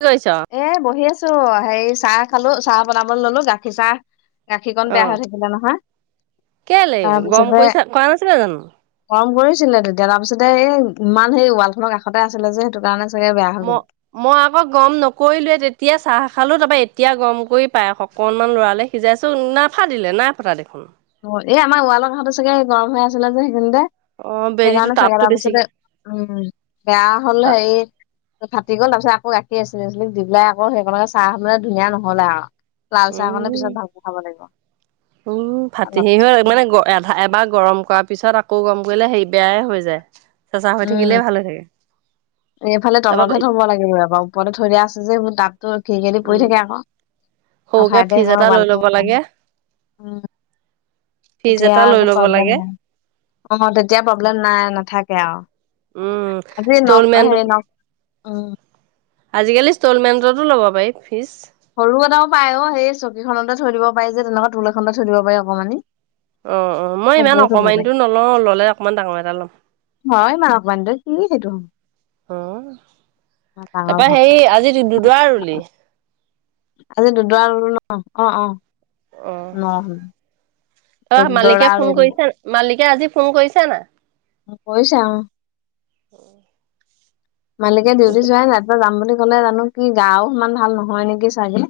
কি কৰিছ? এ বহি আছোঁ হে চাহ খালো চাহ বনাবলৈ ললো গাখীৰ চাহ গাখীৰ কণ বেয়া হৈ অ', থাকিলে নহয়। কেলে গম তাৰপিছতে কৰিছা কৰা নাছিলা জানো? গৰম কৰিছিলে তেতিয়া তাৰপিছতে এই ইমান সেই ৱাল খক কাতে আছিলে যে সেইটো কাৰণে চাগে বেয়া হৈ ম গ'ল মই আকৌ গৰম ন কৰিলোৱে তেতিয়া চাহ খালো তাৰপৰা এতিয়া গৰম কৰি পায়খ অকনমান লৰালে সিজাইছো নাফাটিলে নাই ফাটা দেখোন। অ, এই আমাৰ ৱালং হতো চাগে গৰম হৈ আছিলে যে সেইখিনিতে অ বেলিটো সেইকাৰণে চাগে তাপটো তাৰপিছতে বেছিকে উম, বেয়া হ'ল তা হেৰি ফাটি গল তাৰপিছত আকৌ গাখীৰ আছিলে দি পেলাই আকৌ সেইবকে চাহে ধুনীয়া নহ'লে আৰু লাল চাহকনে পিছত উম ভালক খাব লাগিব। উম, ফাটি অলপ সি পিছত হৈ মানেধা এবাৰ গৰম কৰাৰ পিছত আকৌ গৰম কৰিলে হে বেয়াই হৈ যায়। চেচা হৈ উম থাকিলেই ভাল হৈ থাকে। এইফালে তাৰপা তলতহে থব লাগিব এবাৰ ওপৰতে থৈ দা আছে যেৰ তাত তোৰ কি খদি পৰি উম থাকে আকৌ। সৰুকে ফ্ৰিজ আঠাইতোল এটা লৈ ল'ব লাগে। উম, ফ্ৰিজ তেতিয়া এটা লৈ একো ল'ব লাগে প্ৰব্লেম নাই অ, তেতিয়া প্ৰব্লেম নাই নাথাকে আৰু। উম, আজি নখ সষ্টলমেণ। হেৰি নখ উম আজিকালি ইনষ্টলমেন্টতো ল'ব পাৰি ফিজ সৰু এটাও পায় অ, সেই চকীখনতে থৈ দিব পাৰি যে তেনেকুৱা তুল এখনতে থৈ দিব পাৰি অকমানি অ - অ মই ইমান সেইবোৰো থব পাৰি অকমানটো নলও ললে অকমান ডাঙৰ এটা লম। কিছে ত [unintelligible] তাৰপৰা সেই আজি দুদৰা ৰুলি আজি দুদলো ন অ - অ ন। আহ, দৰা মালিকে ফোন ৰুলো কৰিছে মালিকে আজি ফোন কৰিছে না। কৰিছে অ, অ', মালিকে ডিউটি চোৱাই নাই ৰাতিপুৱা যাম বুলি ক'লে জানো কি গাও ইমান ভাল নহয় নেকি চাগে।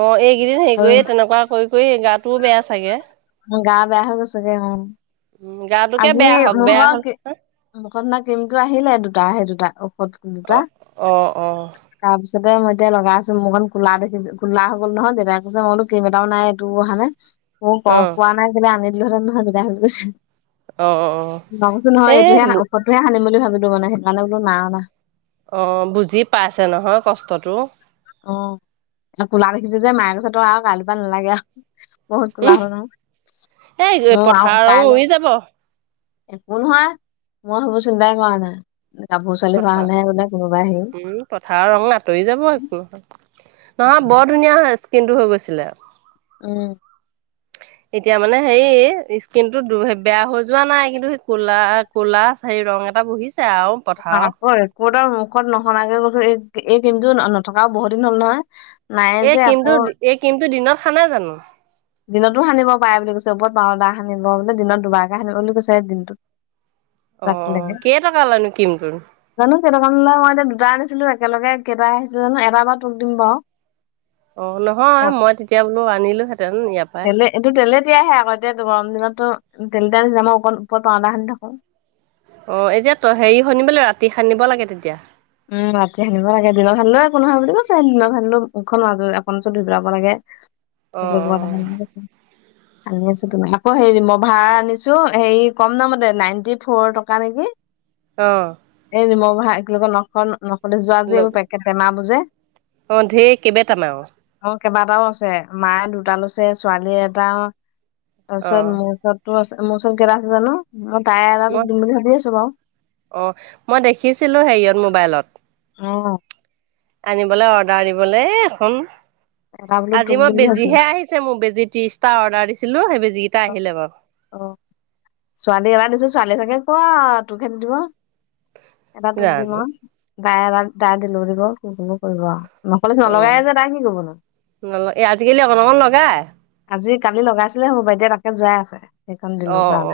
অ, এইকেইদিন হেৰি আৰু কৰিয়ে তেনেকুৱা কৰি - কৰি গাটোও বেয়া চাগে। গা বেয়া হৈ কছাগেই ম উম, গাটোকে আজি বেয়া হওক, বেয়া মোৱা হ'ল ঔষধ না কিমো আহিলে দুটা আহে দুটা ঔষধ দুটা অ', অ', অ', অ', তাৰপিছত পিছতে মই এয়া লগাইছো মোৰকণ কলা দেখিছো কলা হৈ গল নহয় দেতাই কৈছে মইতো কবাটাও নাই এইটো অহানে মোক ক পোৱা নাই ব আনিলো হেৰে নহয় দতি হ' গৈছে। অ', অ', ভাবছো এ নহয় এইটোহে ওপৰতটোহে সানিম বুলি ভাবিলো মানে সেইকাৰণে বোলো নাওনা অ, বুজি পাইছে নহয় কষ্টতটো। অ, কোলা দেখিছে যে মায়ে গছে তো আৰু কালিৰ পৰাা নালাগে আৰু বহুত কোলা উম, হ'ল ন এই ম পথাৰৰ ৰং কাইলৈ উৰি যাব একো নহয় মই হ'বচোন বোই কৰা নাই। কাপোৰ চোৱালি হোৱা পথাৰ হলেহে বোলে কোনোবাই আহেই উম পথাৰৰ ৰং আঁতৰি যাব একো নহয় নহয় বৰ ধুনীয়া হয় স্কিন টো হৈ গৈছিলে। উম, এতিয়া মানে হে স্কিন টো বেয়া হৈ যোৱা নাই কিন্তু সেই ক'লা কলা হ ৰং এটা বহিছ। আকৌ একো তাৰ মুখত নহনগে কো এই কমতটো নথকাও বহুত দিন হ'ল নহয়। নাই এই যে আকৌ কিন্তটো এই কিন্তটো দিনত খানা জানো দিনতো সানিব পাৰে বুলি কৈছে ওপৰত বাৰদা সানিব বোলে দিনত দুবাৰকে সানিব বুলি কৈছে দিনটোত [inaudible] অহ, ৰাতিলৈকে কেই টকা লানো কিমটোৰ। জানো মই এতিয়া দুটা আনিছিলো একেলগে কেইটাই আহিছিলে জানো এটাৰ বা তোক দিম বাৰু। অ, অ, নহয় মই তেতিয়া বোলো আনিলো হে তেলে এইটো তেলে তেতিয়াই আহে আকৌ এতিয়া গৰম দিনতো। তেল যামা অকণ ওপৰত পাওদাখিনি থাকো। অ, এতিয়া ত হেৰি শুনিবলৈ ৰাতি সানিব লাগে তেতিয়া। উম, ৰাতি সানধিব লাগে দিনৰ খানিলোও একো নহয় বুলি ক চ দিনৰ সানিলও মুখখন মকওৰত ধই পেলাব লাগে। অ সেইটো [unintelligible] আনি আছো, তোমাৰ আকৌ হেৰি ৰিমভাৰ আনিছো হেৰি কম দামতে নাইনটি ফ'ৰ টকা নেকি। আহ। এ ৰিমভাৰ এক লগত নখ নকলে যোৱা যে অ এইবোৰ অ পেকেট টেমাবোৰ যে। অ' ধেইৰ কেইবা টেমাও। অ' কেইবাটাও আছে, মাই দুটা লৈছে ছোৱালী এটা। তাৰপিছত মোৰ ওচৰতো আছে, মোৰ ওচৰত কেইটা আছে জানো। তাই এটা তোক মই দিম বুলি ভাবি আছো বাৰু অ' মই দেখিছিলো হেৰিয়ত মোবাইলত। অ'। আনিবলৈ অৰ্ডাৰ দিবলৈ এখন এটা বোলো তোক আজি মই দিম বুলি ভাবিছো বেজিহে আহিছে। মোৰ বেজিত ত্ৰিশটা অৰ্ডাৰ দিছিলো। সেই বেজী অ' অ' ছোৱালী এটা দিছো, ছোৱালী চাগে ু [unintelligible] ৱা তোকখে নি দিব এটা তোক দিম জানো আৰু গাই এ দাই দিল দব কো কৰিব আৰু [unintelligible] নকলে চি অ নলাই যে তাই সি কব ন [unintelligible] নল এ আজিকালি অকণ অকণ লগাই আজি কালি লগাইছিলে, মোৰ [unintelligible] বাইদে তাকে যোৱাই আছে। সেইখনণ দিলো। অ অ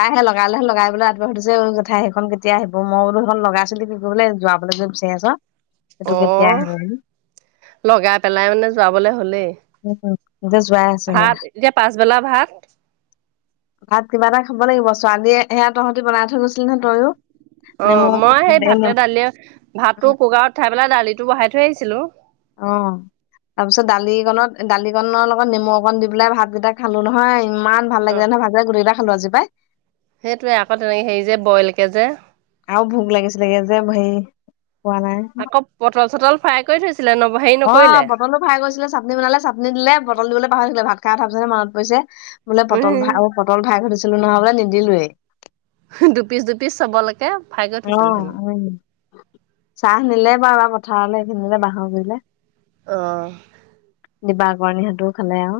তাইহে লগালেহে লগাই। বোলে আবঢাুি [unintelligible] যে অ জেঠাই সেইখন কেতিয়া আহিব। মই বোলো সেইখন লগাইছিলো, কি কৰিব বোলে যোৱ বোলে গৈ বিচাৰি আছ সেইটো অ কেতিয়া আহিব বুলি লগাই পেলাই মানে যোৱাবলে হলেই। এছোৱাা [unintelligible] য় আছেহে ভাত এতিয়া পাছবেলা ভাত ভাত কিবা এটা খাব লাগিব, ছোৱালীয়ে সেয়া তহঁতি বনাই থৈ গৈছিলি নহয় তইয়ো। অ মই সেই ভাতে দালিয়ে ভাতটো কুকাৰত উঠাই পেলাই দালিটো বহাই থৈ আহিছিলো। অ তাৰ পিছত দালিকনত দালিকনৰ লগত নেমু অকণ দি পেলাই ভাতকেইটা খালো নহয়। ইমান ভাল অ লাগিলে নহয় ভাত গুটেইকেইটা খালো আজি পাই। সেইটোৱে, আকৌ তেনেক হেৰি যে বইলকে যে। আৰু ভোক লাগিছিলেগে যে হেৰি খোৱা নাই আকৌ পটল - চটল ফ্ৰাই কৰি থৈছো। অ পটলো ফাৰাই কৰিছিলে। চাটনি বনালে চাটনি দিলে বটল দিবলৈ পাহৰি ভাত খাই উঠাৰ পিছতহে মনত পৰিছে বোলে পটল ফ্ৰাই উম পটল ফ্ৰাই কৰি থৈছিলো নহয় বোলে নিদিলোৱেই। দুপিচ দুপিচ চবলৈকে ফ্ৰাই কৈ অ', থৈছিল হেনো। উম। চাহ নিলে বাৰু বা পথাৰলৈ এইখিনিলে বাঁহৰ গলে। অহ। দিবা কৰণ [unintelligible] সিহঁতেও খালে আৰু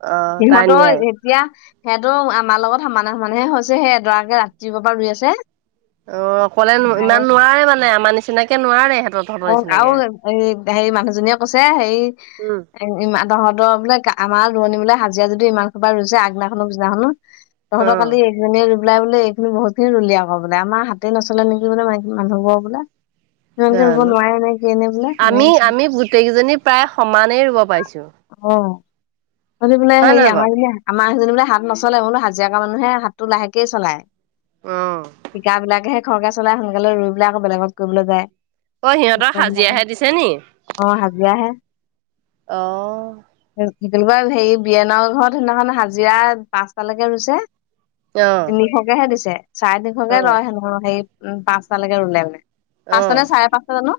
অ', তাই সিহঁতৰ নিয়াই এতিয়া সেইহতটো আমাৰ লগত সমানে সমানেহে হৈছে, সেই এডৰাকে ৰাতিপুৱাৰ পৰা ৰুই আছে। অ অকলে ইমান নোৱাৰে মানে আমাৰ নিচিনাকে নোৱাৰে। তহঁতৰ অ আৰু নিচিনাকে। এই হেৰি মানুহজনীয়ে কৈছে হেৰি উম। ইমান দহত বোলে আমাৰ ৰোৱনী বোলে হাজিৰা যদি ইমান সোপা ৰুইছে আগদিনা খনো পিছদিনা খনো। তহঁতৰ অ', কালি এজনীয়ে বওলাই বোলে এইখিনি বহুতখিনি ৰুলি আকৌ বোলে আমাৰ হাতে নচলে নেকি মাইকি মানুহবোৰ বোলে। ইমানকে ৰু জানো আমি আমি গোটেই কেইজনী প্ৰায় সমানেই ৰুব পাইছো। অ। আজি বোলে হেৰি আমাৰ বাৰু [unintelligible] সেইজনী বোলে হাত নচললে বোলে, হাজিৰা কৰা মানুহে হাতটো লাহেকেই চলায়। অ', শিকা বিলাকেহে খৰকে চলাই সোনকালে ৰুই পেলাই আকৌ বেলেগত কৰিবলৈ যায়। ঐ সিহঁতক হাজিৰা বিলাকে হাজিৰাহে দিছে নি। অ হাজিৰাহে অ কেনেকুৱা হেৰি বিয়েনৰ ঘৰত সিদিনাখন হাজিৰা পাঁচটালৈকে ৰুইছে। অ', তিনিশকেহে দিছে, চাৰে তিনিশকে অ', লয় হেনো সেই উম পাঁচটালৈকে ৰুলে মানে। পাঁচটা অ', নে চাৰে পাঁচটা জানো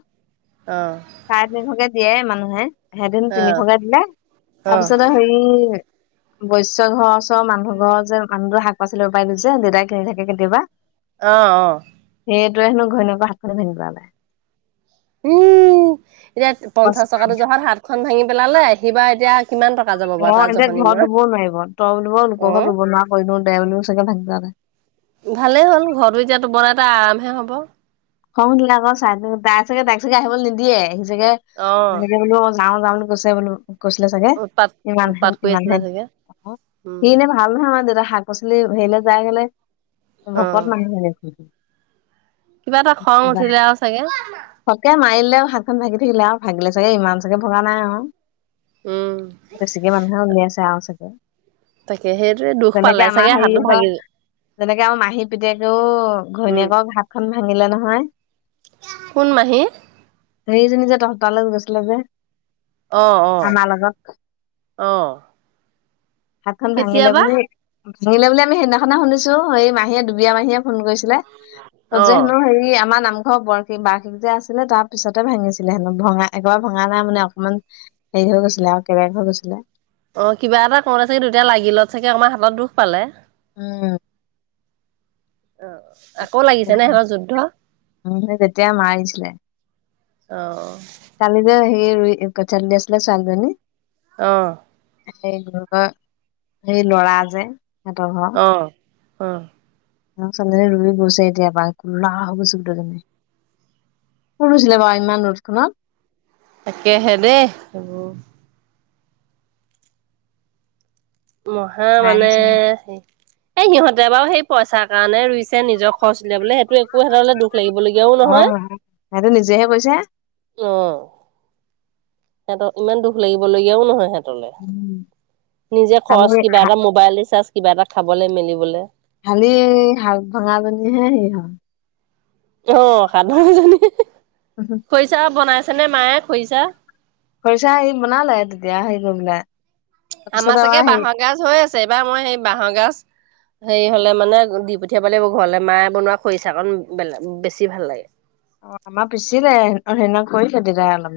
অ', চাৰে তিনিশকে দিয়ে মানুহে। সেদিন অ', তিনিশকে দিলে, অ', তাৰপিছত হেৰি বৈস্য ঘৰ ওচৰ মানুহ ঘৰ যে মানুহটোৰ শাক পাচলি ৰোপাই টো যে দেউতাই কিনি থাকে কেতিয়াবা। অহ', অহ'। সেইটোৱেন ঘৈণীয়েকৰ হাতখননে ভিন্ধি [unintelligible] উম, এতিয়া কৈছে পঞ্চাশ টকাটো জহাত হাত খন ভাঙি পেলালে। সিবা এতিয়া কিমান টকা যাব বাৰু অ, তাৰ এতিয়া জহনি মৰা ঘৰত ৰুবও নোৱাৰিব। তই বুলিব লোকৰ ঘৰত অ'। ৰুব নোৱাৰা কৰিনো দে বুলি চাগে ভাবাই ভালেই হ'ল ঘৰটো এতিয়াতো বনাই ত' আৰামহে হব। খং উঠিলে আকৌ চাই তাই চাগে তাই চাগে আহিবলৈ নিদিয়ে সি চাগে মানে অ' বোলো নাও যাও বুলি কৈছে বোলো। কৈছিলে চাগে উৎপাত ইমান হেন উৎপাত কৰি ইমান আছিলে হেন চাগে সি উম এনে ভাল নহয় আমাৰ দেউতা হাক শাক পাচলি হেৰিলে যাই গলে ভকত অ' মানি লাগিছিল। কিবা এটা খং কিবা উঠিলে আৰু চাগে থাকে মাৰিলেও হাত খন ভাগি থাকিলে আৰু ভাগিলে চাগে ইমান চাগে ভগা নাই আৰু। উম বেছিকে মানুহে উলিয়াইছে আৰু চাগে। তাকে সেইটোৱে দুখ যেনেকে পালে আমাৰ চাগে হাতটো হেৰিহঁতৰ ভাগিল। যেনেকে আৰু মাহী পিতেকেও উম ঘৈণীয়েকক হাতখন ভাঙিলে নহয় কোন মাহী? সেইজনীযে তহতালৈ গৈছিলে যে। অ', - অ', আমাৰ লগত - অ', হাতখন ভাঙিলে কেতিয়াবা বুলি ভাঙিলে বুলি আমি সেইদিনাখনে শুনিছো এই মাহীয়ে দুবিয়ে মাহীয়ে ফোন কৰিছিলে তত যে অ' হেনো হেৰি আমাৰ নামঘৰ বৰ্ষী বাৰ্ষিক যে আছিলে তাৰ পিছতে ভাঙিছিলে হেনো ভঙা এঘৰো ভঙা নাই মানে অকণমান হেৰি হৈ গৈছিলে আৰু একবাৰে হৈ গৈছিলে। অ, কিবা এটা কৰো চাগে দুইটা লাগিলে চাগে আমাৰ হাতত দুখ পালে। উম, অ' আকৌ লাগিছে নে সিহঁতৰ যুদ্ধ উ, তেতিয়া মাৰিছিলে। অ', কালি যে সে কচুৰ ক আছিলে ছোৱালীজনী। অ', স-ঘৰ সেই লৰা যে সিহতৰ ঘৰ অ' অ', [unintelligible] এটিয়াবাই কলা হৈ গৈছে গোটেইজনী। ক'ত গৈছলা বাৰু ইমান ৰ'দখনত? তাকেহে দেই, হ'ব। মহে মানে চাই চাই হে এ, সিহঁতে বাৰু সেই পইচাৰ কাৰণে ৰুইছে নিজৰ খৰচ উলিয়াবলৈ সেইটো কৰি থকা হ'লে দুখ লাগিবলগীয়াও নহয়। অ সেইটো নিজেহে কৈছে অহ' সিহঁতক ইমান দুখ লাগিব লগীয়াও নহয় সেহেঁত উম, নিজে খালি খৰচ কিবা এটা, মোবাইল ৰিচাৰ্জ কিবা এটা, খাবলে মেলিবলে। খালি হাত ভাঙাজনী হে সেই হ'ল। অহ' হাত ভঙাজনী। খৰিচা বনাইছেনে মায়ে খৰিচা? খৰিচা এই বনালে, তেতিয়া হেই গৈ পেলাই। তাৰপিছত আমাৰ চাগে হেৰি বাঁহৰ গাজ হৈ আছে এইবাৰ মই সেই বাঁহৰ গাজ হেৰি হলে মানে দি পঠিয়াবলৈ লাগিব ঘৰলে মায়ে বনোৱা খৰিচা কণ বেলে-বেছি ভাল লাগে। অহ' আমাৰ পিছিলে, সেইদিনা কৰিছে দেউতাই অলপ।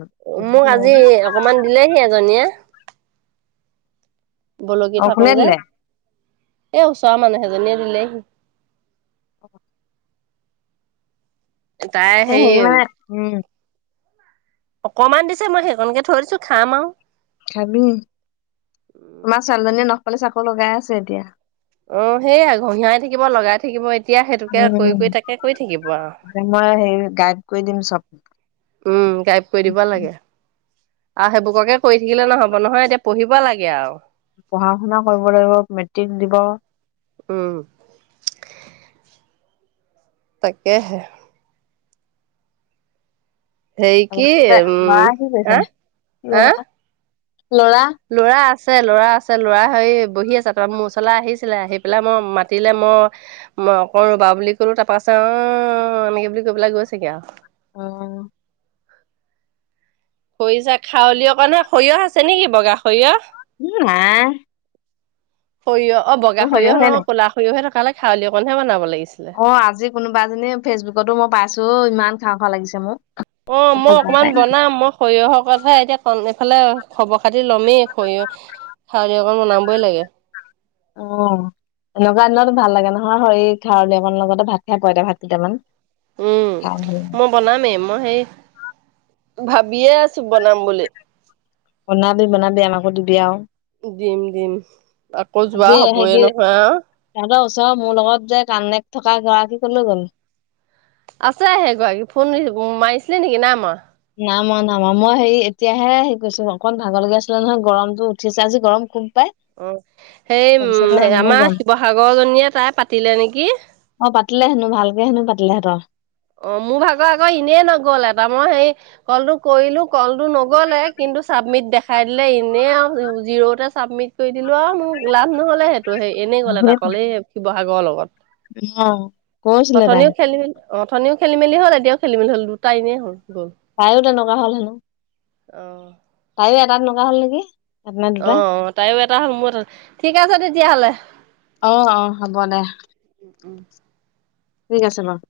মোক আজি অকমান দিলে সেই এজনীয়ে। বলকি অ থাকো কোনে যে। দিলে এ, ওচৰৰ মানুহ এজনীয়ে দিলেহি। অ'। তাই এ হেৰি মানে উম অকমান দিছে, মই সেইকনকে থৈ দিছো খাম আৰু। খাবি, তোমাৰ ছোৱালীজনীয়ে নখ পালিচ আকৌ লগাই আছে এতিয়া। অহ' সেইয়াই ঘঁহিয়াই থাকিব লগাই থাকিব এত এতিয়া সেইটোকে, কৰি কৰি উম, তাকে কৰি থাকিব আৰু। মই হেৰি গাইড কৰি দিম চব। উম, গাইব কৰি দিব লাগে আৰু সেইবুককে কৰি থাকিলে নহব নহয়, এতিয়া পঢ়িব লাগে আৰু। পঢ়া শুনা কৰিব লাগিব, মেট্ৰিক দিব। উম তাকেহে সেই কি ল'ৰা উম কি কৰিছে? এ হা ল'ৰা [inaudible] লৰা আছে লৰা আছে লৰা হেৰি বহি আছে ত মোৰ ওচৰলে আহিছিলে আহি পেলাই ম মাতিলে ম মই অকণ ৰবা বুলি কলো তাৰপাছে অ এনেকে বুলি কৈ পেলাই গৈছেগে আৰু অ খৰিচা খাৱলী অকণ হয় সৰিয়হ আছে নেকি বগা সৰিয়হ উ নাই সৰিয়হ বগা মোৰ সহ্য হোৱাই নাই। সৰিয়হয় ক'লা সৰিয়হে থকা খাৰলি অকণহে বনাব লাগিছ অ আজি কোনোবা এজনীয়ে ফেচবুকতো মই পাইছো অ ইমান খাও খাও লাগিছে মো অ মই অকনমান বনাম মই সৰিয়হৰ কথাে এতিয়া ক ফালে খবৰ খাতি লমেই খৰিয়হ খাৱলী অকণ বনাবই লাগে অ এনেকুৱা দিনত ভাল লাগে নহয় হেই খাৰ লী অকন লগতে ভাত খাই পইটা ভাত কেইটামান উম খাই ভাল লাগে। মই বনামেই মই হেই ভাবিয়ে আছো বনাম বুলি বনাও যদি বনাবি আমাকো দিবি আৰু দিম দিম আকৌ যোৱা আজি হে হবয়ে নহয় আও তেহেত ওচৰ মোৰ লগত যে কান্নে থকা গৰাকী ক লৈ গ'ল আছে হেগৰাকী ফোন মাৰিছিলে নেকি নাই মৱা নাম মা নাম মই হেৰি এতিয়াহে সেই কৰিৈছো অকণ ভাগৰ লগীয়া আছিলে নহয় গৰমতটো উঠি আছে আজি গৰম খুম অ, সেই উম মানে আমাৰ গম শিৱসাগৰ জনীয়ে তাই পাতিলে নেকি। অ পাতিলে হেনো ভালকে হেনু পাতিলে হেতে। অ, মোৰ ভাগৰ আকৌ এনেই নগল এটা মই হেই সেই কলটো কৰিলো কলটো ন গ'লে কিন্তু চাবমিট দেখাই দিলে এনেই আৰু জিৰ'তে ছাবমিট কৰি দিলোঁ আৰু মোৰ লাভ নহ'লে সেইটো। তো সেই এনেই গ'লে এতা কল এই শিৱসাগৰৰ লগত। অ, কৈছিলে তাই। অঁঠনিও খেলি মেলি হ'ল এতিয়াও খেল মেলি হ'ল দুটা এনেই হ'ল। গ'ল তাইও তেনেকুৱা হল হেনো, অ তাইও এটা তেনেকুৱা হল নেকি। এটা নে দুটা। অ' তাইৰও এটা হ'ল মোৰো এটা ঠিক আছে তেতিয়াহ'লে। অ অ হ'ব দে। উম। ঠিক আছে বাৰু।